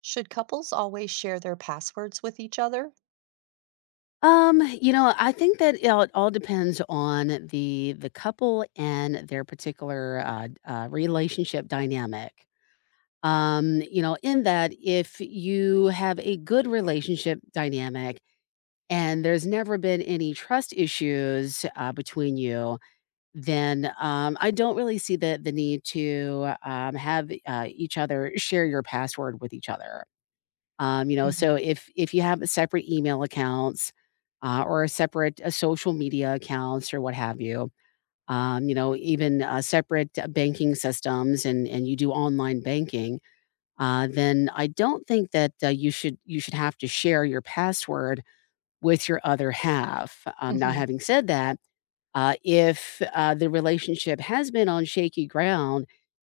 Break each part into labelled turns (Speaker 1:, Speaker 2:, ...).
Speaker 1: Should couples always share their passwords with each other?
Speaker 2: I think that it all depends on the couple and their particular, relationship dynamic. In that if you have a good relationship dynamic and there's never been any trust issues, between you, then, I don't really see the need to, have, each other share your password with each other.
Speaker 1: hmm
Speaker 2: So if you have separate email accounts, or a separate social media accounts or what have you, even separate banking systems, and you do online banking, then I don't think that you should have to share your password with your other half. Now,
Speaker 1: hmm.
Speaker 2: having said that, if the relationship has been on shaky ground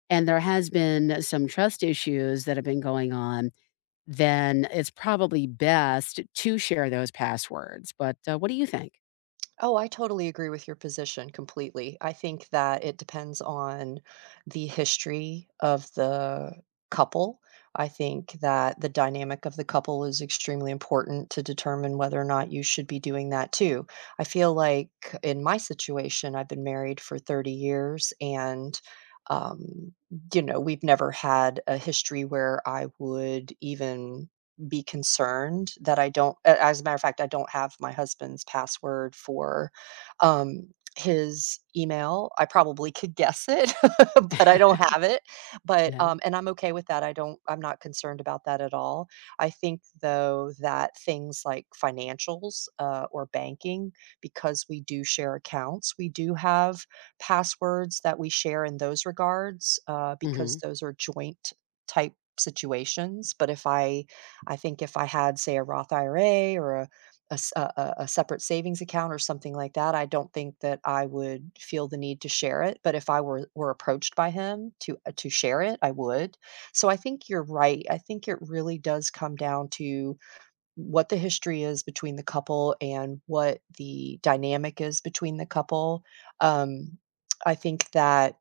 Speaker 2: and there has been some trust issues that have been going on then it's probably best to share those passwords, but, what do you think?
Speaker 1: Oh, I totally agree with your position completely. I think that it depends on the history of the couple. I think that the dynamic of the couple is extremely important to determine whether or not you should be doing that too. I feel like in my situation, I've been married for 30 years and um, we've never had a history where I would even be concerned that I don't a as a matter of fact, I don't have my husband's password for, his email. I probably could guess it, but I don't have it, but,
Speaker 2: Yeah,
Speaker 1: and I'm okay with that. I'm not concerned about that at all. I think, though, that things like financials, or banking, because we do share accounts, we do have passwords that we share in those regards, because
Speaker 2: mhm.
Speaker 1: those are joint type situations, but if I I think if I had, say, a Roth IRA or a s- a separate savings account or something like that, I don't think that I would feel the need to share it. But if I were approached by him to share it, I would. So I think you're right. I think it really does come down to what the history is between the couple and what the dynamic is between the couple. Um, I think that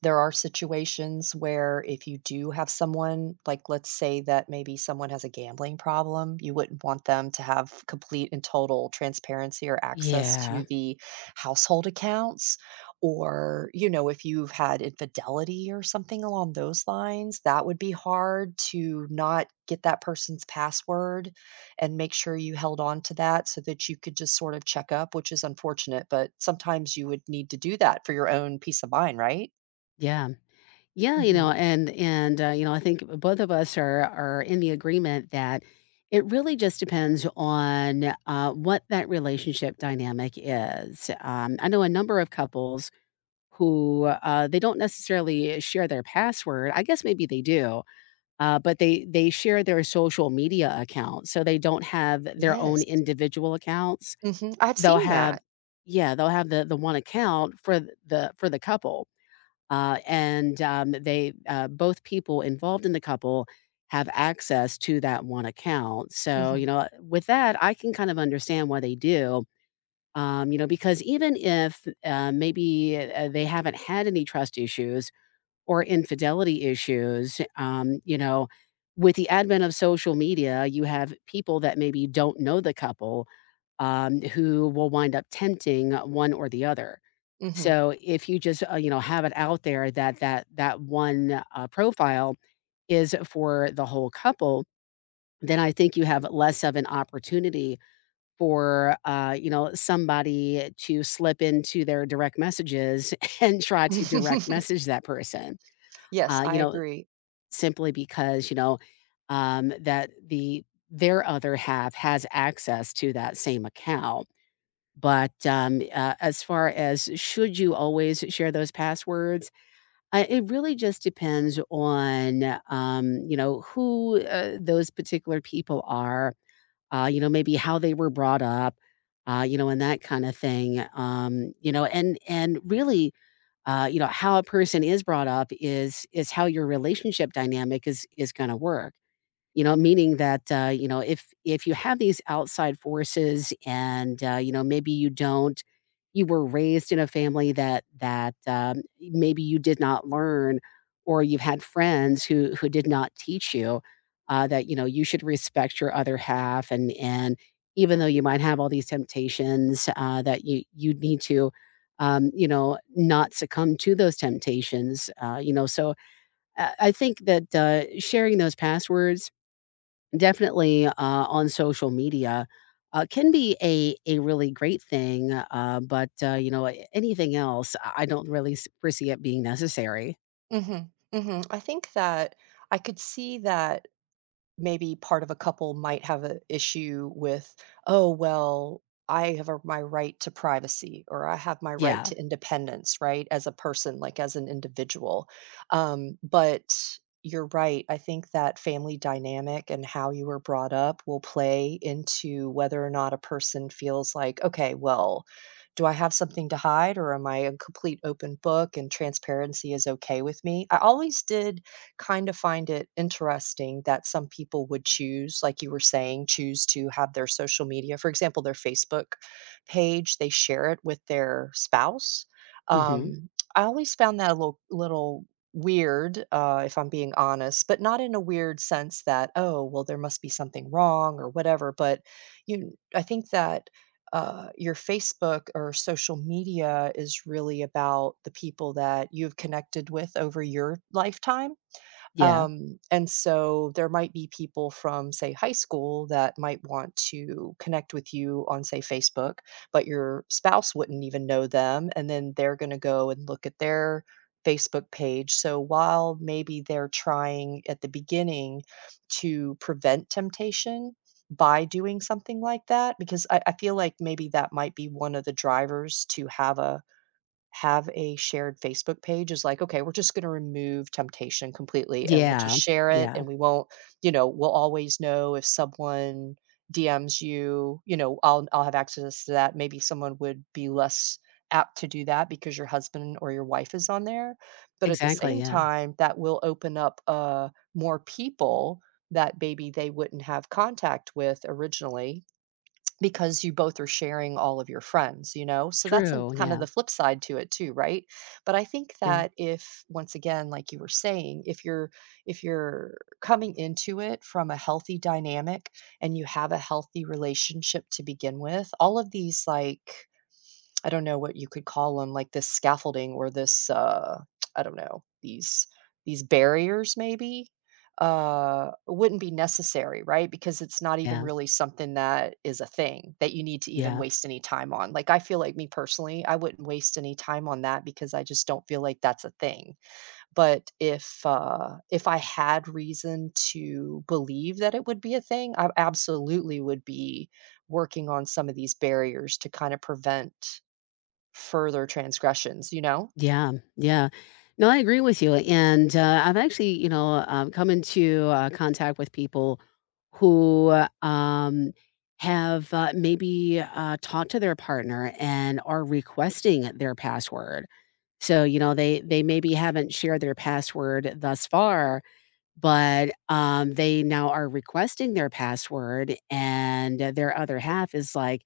Speaker 1: there are situations where if you do have someone, like let's say that maybe someone has a gambling problem, you wouldn't want them to have complete and total transparency or access
Speaker 2: Yeah,
Speaker 1: to the household accounts. Or, you know, if you've had infidelity or something along those lines, that would be hard to not get that person's password and make sure you held on to that so that you could just sort of check up, which is unfortunate. But sometimes you would need to do that for your own peace of mind, right?
Speaker 2: yeah. Yeah, you know,
Speaker 1: Mhm.
Speaker 2: and and, uh, you know, I think both of us are in the agreement that it really just depends on, what that relationship dynamic is. I know a number of couples who, they don't necessarily share their password, I guess maybe they do. But they share their social media accounts, so they don't have their own
Speaker 1: Yes.
Speaker 2: individual accounts.
Speaker 1: Mhm. I've
Speaker 2: They'll
Speaker 1: seen
Speaker 2: have
Speaker 1: that.
Speaker 2: yeah, they'll have the one account for th- the for the couple. They, both people involved in the couple have access to that one account. So, you
Speaker 1: Mhm.
Speaker 2: know, with that, I can kind of understand why they do, because even if, they haven't had any trust issues or infidelity issues. With the advent of social media, you have people that maybe don't know the couple who will wind up tempting one or the other.
Speaker 1: Mhm.
Speaker 2: So if you just have it out there that that one profile is for the whole couple, then I think you have less of an opportunity for somebody to slip into their direct messages and try to direct message that person.
Speaker 1: Yes,
Speaker 2: Uh, you
Speaker 1: I
Speaker 2: know,
Speaker 1: agree.
Speaker 2: simply because, that the their other half has access to that same account. But as far as should you always share those passwords, it really just depends on who those particular people are. Maybe how they were brought up. And that kind of thing. You know, and Really, how a person is brought up is how your relationship dynamic is gonna work. You know, meaning that, if you have these outside forces and, maybe you don't you were raised in a family that maybe you did not learn or you've had friends who did not teach you, that, you should respect your other half and even though you might have all these temptations, that you need to, not succumb to those temptations, so, I think that, sharing those passwords definitely, on social media, can be a really great thing, but a anything else, I don't really s foresee it being necessary.
Speaker 1: Mhm. Mhm. I think that I could see that maybe part of a couple might have an issue with, oh, well, my right to privacy or I have my right
Speaker 2: Yeah.
Speaker 1: to independence, right? As a person, like as an individual. But you're right. I think that family dynamic and how you were brought up will play into whether or not a person feels like, okay, well, do I have something to hide or am I a complete open book and transparency is okay with me? I always did kind of find it interesting that some people would choose, like you were saying, choose to have their social media, for example, their Facebook page, they share it with their spouse.
Speaker 2: Mhm.
Speaker 1: Um, I always found that a little weird, if I'm being honest, but not in a weird sense that, oh, well, there must be something wrong or whatever. But I think that your Facebook or social media is really about the people that you've connected with over your lifetime.
Speaker 2: Yeah.
Speaker 1: And so there might be people from, say, high school that might want to connect with you on, say, Facebook, but your spouse wouldn't even know them. And then they're going to go and look at their Facebook page. So while maybe they're trying at the beginning to prevent temptation by doing something like that, because I feel like maybe that might be one of the drivers to have a shared Facebook page is like, okay, we're just going to remove temptation completely and we'll just
Speaker 2: Yeah.
Speaker 1: share it
Speaker 2: Yeah.
Speaker 1: and we won't, we'll always know if someone DMs you. I'll have access to that. Maybe someone would be less apt to do that because your husband or your wife is on there. But at the
Speaker 2: Exactly,
Speaker 1: same
Speaker 2: yeah.
Speaker 1: time, that will open up more people that maybe they wouldn't have contact with originally because you both are sharing all of your friends, you know? So that's an
Speaker 2: True,
Speaker 1: kind of
Speaker 2: yeah.
Speaker 1: the flip side to it too, right? But I think
Speaker 2: Yeah.
Speaker 1: that if once again, like you were saying, if you're coming into it from a healthy dynamic and you have a healthy relationship to begin with, all of these like I don't know what you could call them, like this scaffolding or this, I don't know, these barriers maybe, wouldn't be necessary, right? Because it's not even
Speaker 2: Yeah.
Speaker 1: really something that is a thing that you need to even
Speaker 2: Yeah.
Speaker 1: waste any time on. Like, I feel like me personally, I wouldn't waste any time on that because I just don't feel like that's a thing. But if I had reason to believe that it would be a thing, I absolutely would be working on some of these barriers to kind of prevent further transgressions, you know?
Speaker 2: Yeah, yeah. No, I agree with you, and, I've actually come into, contact with people who, talked to their partner and are requesting their password. So, they maybe haven't shared their password thus far, but, they now are requesting their password, and their other half is like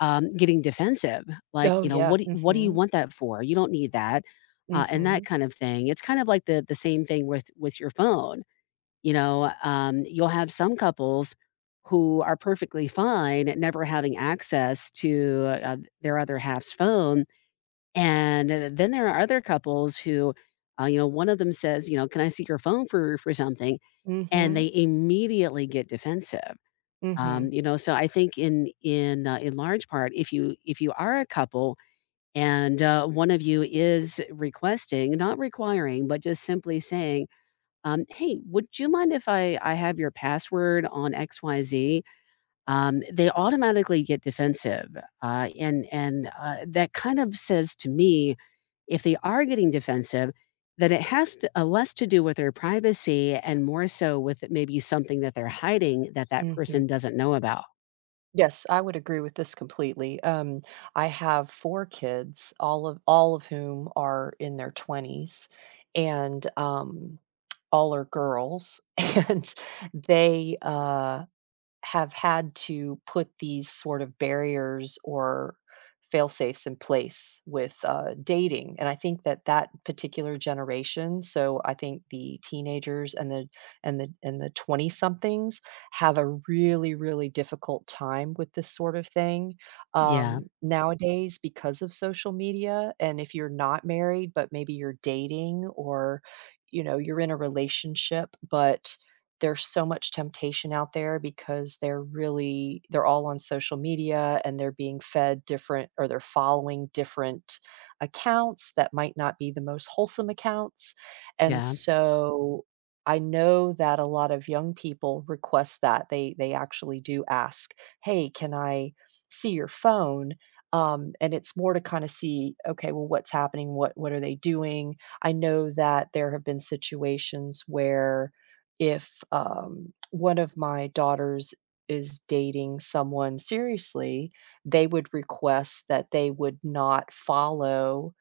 Speaker 2: getting defensive, like,
Speaker 1: Oh,
Speaker 2: you know,
Speaker 1: yeah,
Speaker 2: "What do you
Speaker 1: mhm,
Speaker 2: want that for? You don't need that," and that
Speaker 1: mhm,
Speaker 2: kind of thing. It's kind of like the same thing with your phone, you know? You'll have some couples who are perfectly fine at never having access to, their other half's phone, and then there are other couples who, one of them says, you know, "Can I see your phone for something?" And
Speaker 1: mhm,
Speaker 2: they immediately get defensive.
Speaker 1: mhm,
Speaker 2: So I think in large part, if you are a couple and one of you is requesting, not requiring, but just simply saying, "Hey, would you mind if I have your password on XYZ?" They automatically get defensive, and that kind of says to me, if they are getting defensive, that it has to, less to do with their privacy and more so with maybe something that they're hiding that that
Speaker 1: mhm.
Speaker 2: person doesn't know about.
Speaker 1: Yes, I would agree with this completely. I have 4 kids, all of whom are in their 20s, and, all are girls, and they, uh have had to put these sort of barriers or fail safes in place with dating. And I think that that particular generation, so I think the teenagers and the 20 somethings have a really difficult time with this sort of thing.
Speaker 2: Yeah,
Speaker 1: Nowadays, because of social media, and if you're not married but maybe you're dating or you know you're in a relationship, but there's so much temptation out there because they're all on social media and they're being fed different, or they're following different accounts that might not be the most wholesome accounts. And
Speaker 2: yeah,
Speaker 1: so I know that a lot of young people request that. They actually do ask, "Hey, can I see your phone?" And it's more to kind of see, okay, well, what's happening? What are they doing? I know that there have been situations where if one of my daughters is dating someone seriously, they would request that they would not follow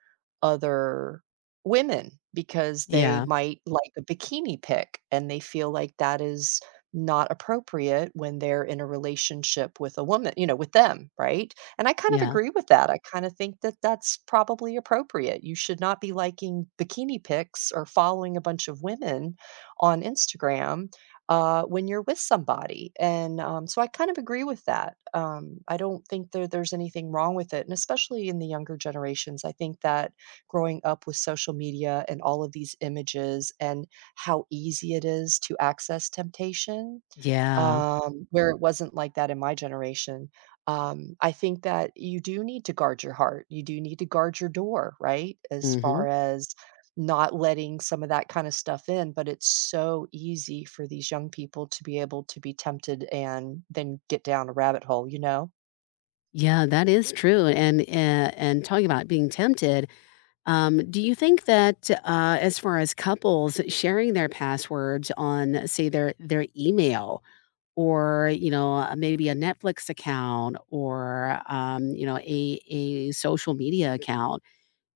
Speaker 1: other women because they
Speaker 2: yeah,
Speaker 1: might like a bikini pic and they feel like that is not appropriate when they're in a relationship with a woman, you know, with them, right? And I kind of
Speaker 2: yeah,
Speaker 1: agree with that. I kind of think that that's probably appropriate. You should not be liking bikini pics or following a bunch of women on Instagram when you're with somebody. And so I kind of agree with that. I don't think there's anything wrong with it. And especially in the younger generations, I think that growing up with social media and all of these images and how easy it is to access temptation,
Speaker 2: yeah,
Speaker 1: where it wasn't like that in my generation. I think that you do need to guard your heart. You do need to guard your door, right? As
Speaker 2: mhm.
Speaker 1: far as not letting some of that kind of stuff in. But it's so easy for these young people to be able to be tempted and then get down a rabbit hole, you know?
Speaker 2: Yeah, that is true, and, talking about being tempted, do you think that, as far as couples sharing their passwords on, say, their email or, maybe a Netflix account or, a social media account,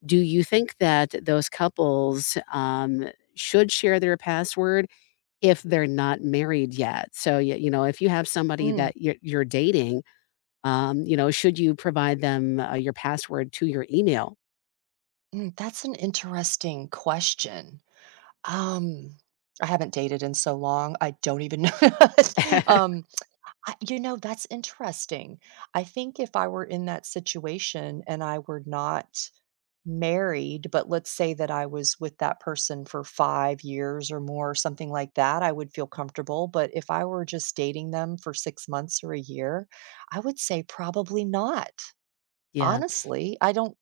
Speaker 2: do you think that those couples, should share their password? If they're not married yet. So, you know, if you have somebody
Speaker 1: Mm,
Speaker 2: that you're dating, should you provide them, your password to your email?
Speaker 1: that's an interesting question. Um, I haven't dated in so long. I don't even know. um, I you know, that's interesting. I think if I were in that situation and I were not married, but let's say that I was with that person for 5 years or more or something like that, I would feel comfortable, but if I were just dating them for 6 months or a year, I would say probably not.
Speaker 2: Yeah.
Speaker 1: Honestly,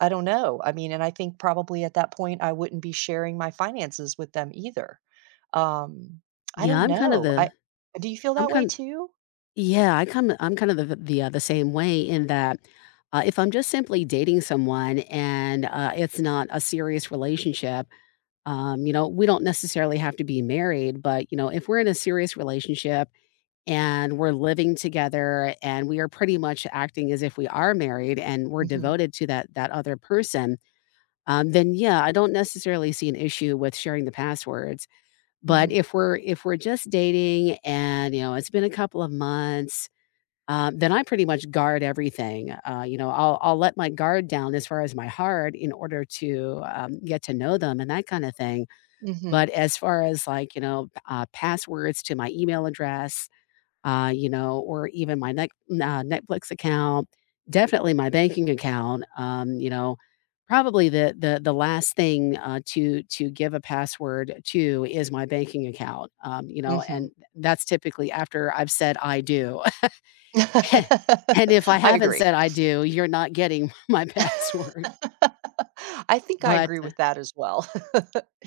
Speaker 1: I don't know. I mean, and I think probably at that point, I wouldn't be sharing my finances with them either. Um, I
Speaker 2: Yeah,
Speaker 1: don't
Speaker 2: I'm kind of
Speaker 1: know.
Speaker 2: the
Speaker 1: I do you feel
Speaker 2: I'm
Speaker 1: that way
Speaker 2: kind
Speaker 1: too?
Speaker 2: yeah, I come I'm kind of the the same way in that, if I'm just simply dating someone and, it's not a serious relationship, we don't necessarily have to be married, but, you know, if we're in a serious relationship and we're living together and we are pretty much acting as if we are married and we're
Speaker 1: Mhm.
Speaker 2: devoted to that other person then yeah, I don't necessarily see an issue with sharing the passwords. But
Speaker 1: Mhm,
Speaker 2: if we're just dating and you know it's been a couple of months, then I pretty much guard everything. I'll, let my guard down as far as my heart in order to get to know them and that kind of thing,
Speaker 1: mhm,
Speaker 2: but as far as like passwords to my email address, or even my Netflix account, definitely my banking account, probably the last thing, to give a password to is my banking account, and
Speaker 1: mhm.
Speaker 2: that's typically after I've said "I do." And if I
Speaker 1: I
Speaker 2: haven't
Speaker 1: agree.
Speaker 2: said "I do," you're not getting my password.
Speaker 1: I think I
Speaker 2: But
Speaker 1: agree
Speaker 2: uh,
Speaker 1: with that as well.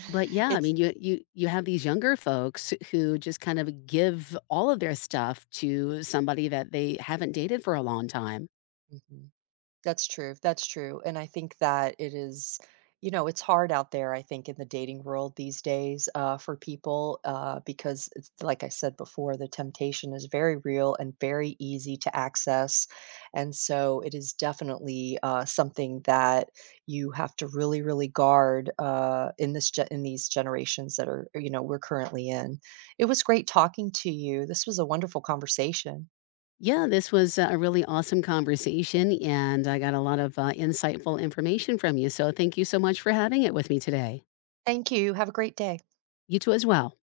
Speaker 2: but yeah, I mean,
Speaker 1: It's
Speaker 2: you have these younger folks who just kind of give all of their stuff to somebody that they haven't dated for a long time.
Speaker 1: Mhm. That's true, and I think that it is, you know, it's hard out there, I think, in the dating world these days, for people, because it's like I said before, the temptation is very real and very easy to access, and so it is definitely, something that you have to really, really guard, in this gen in these generations that are, you know, we're currently in. It was great talking to you, this was a wonderful conversation.
Speaker 2: Yeah, this was a really awesome conversation, and I got a lot of insightful information from you. So, thank you so much for having it with me today.
Speaker 1: Thank you, have a great day.
Speaker 2: You too, as well.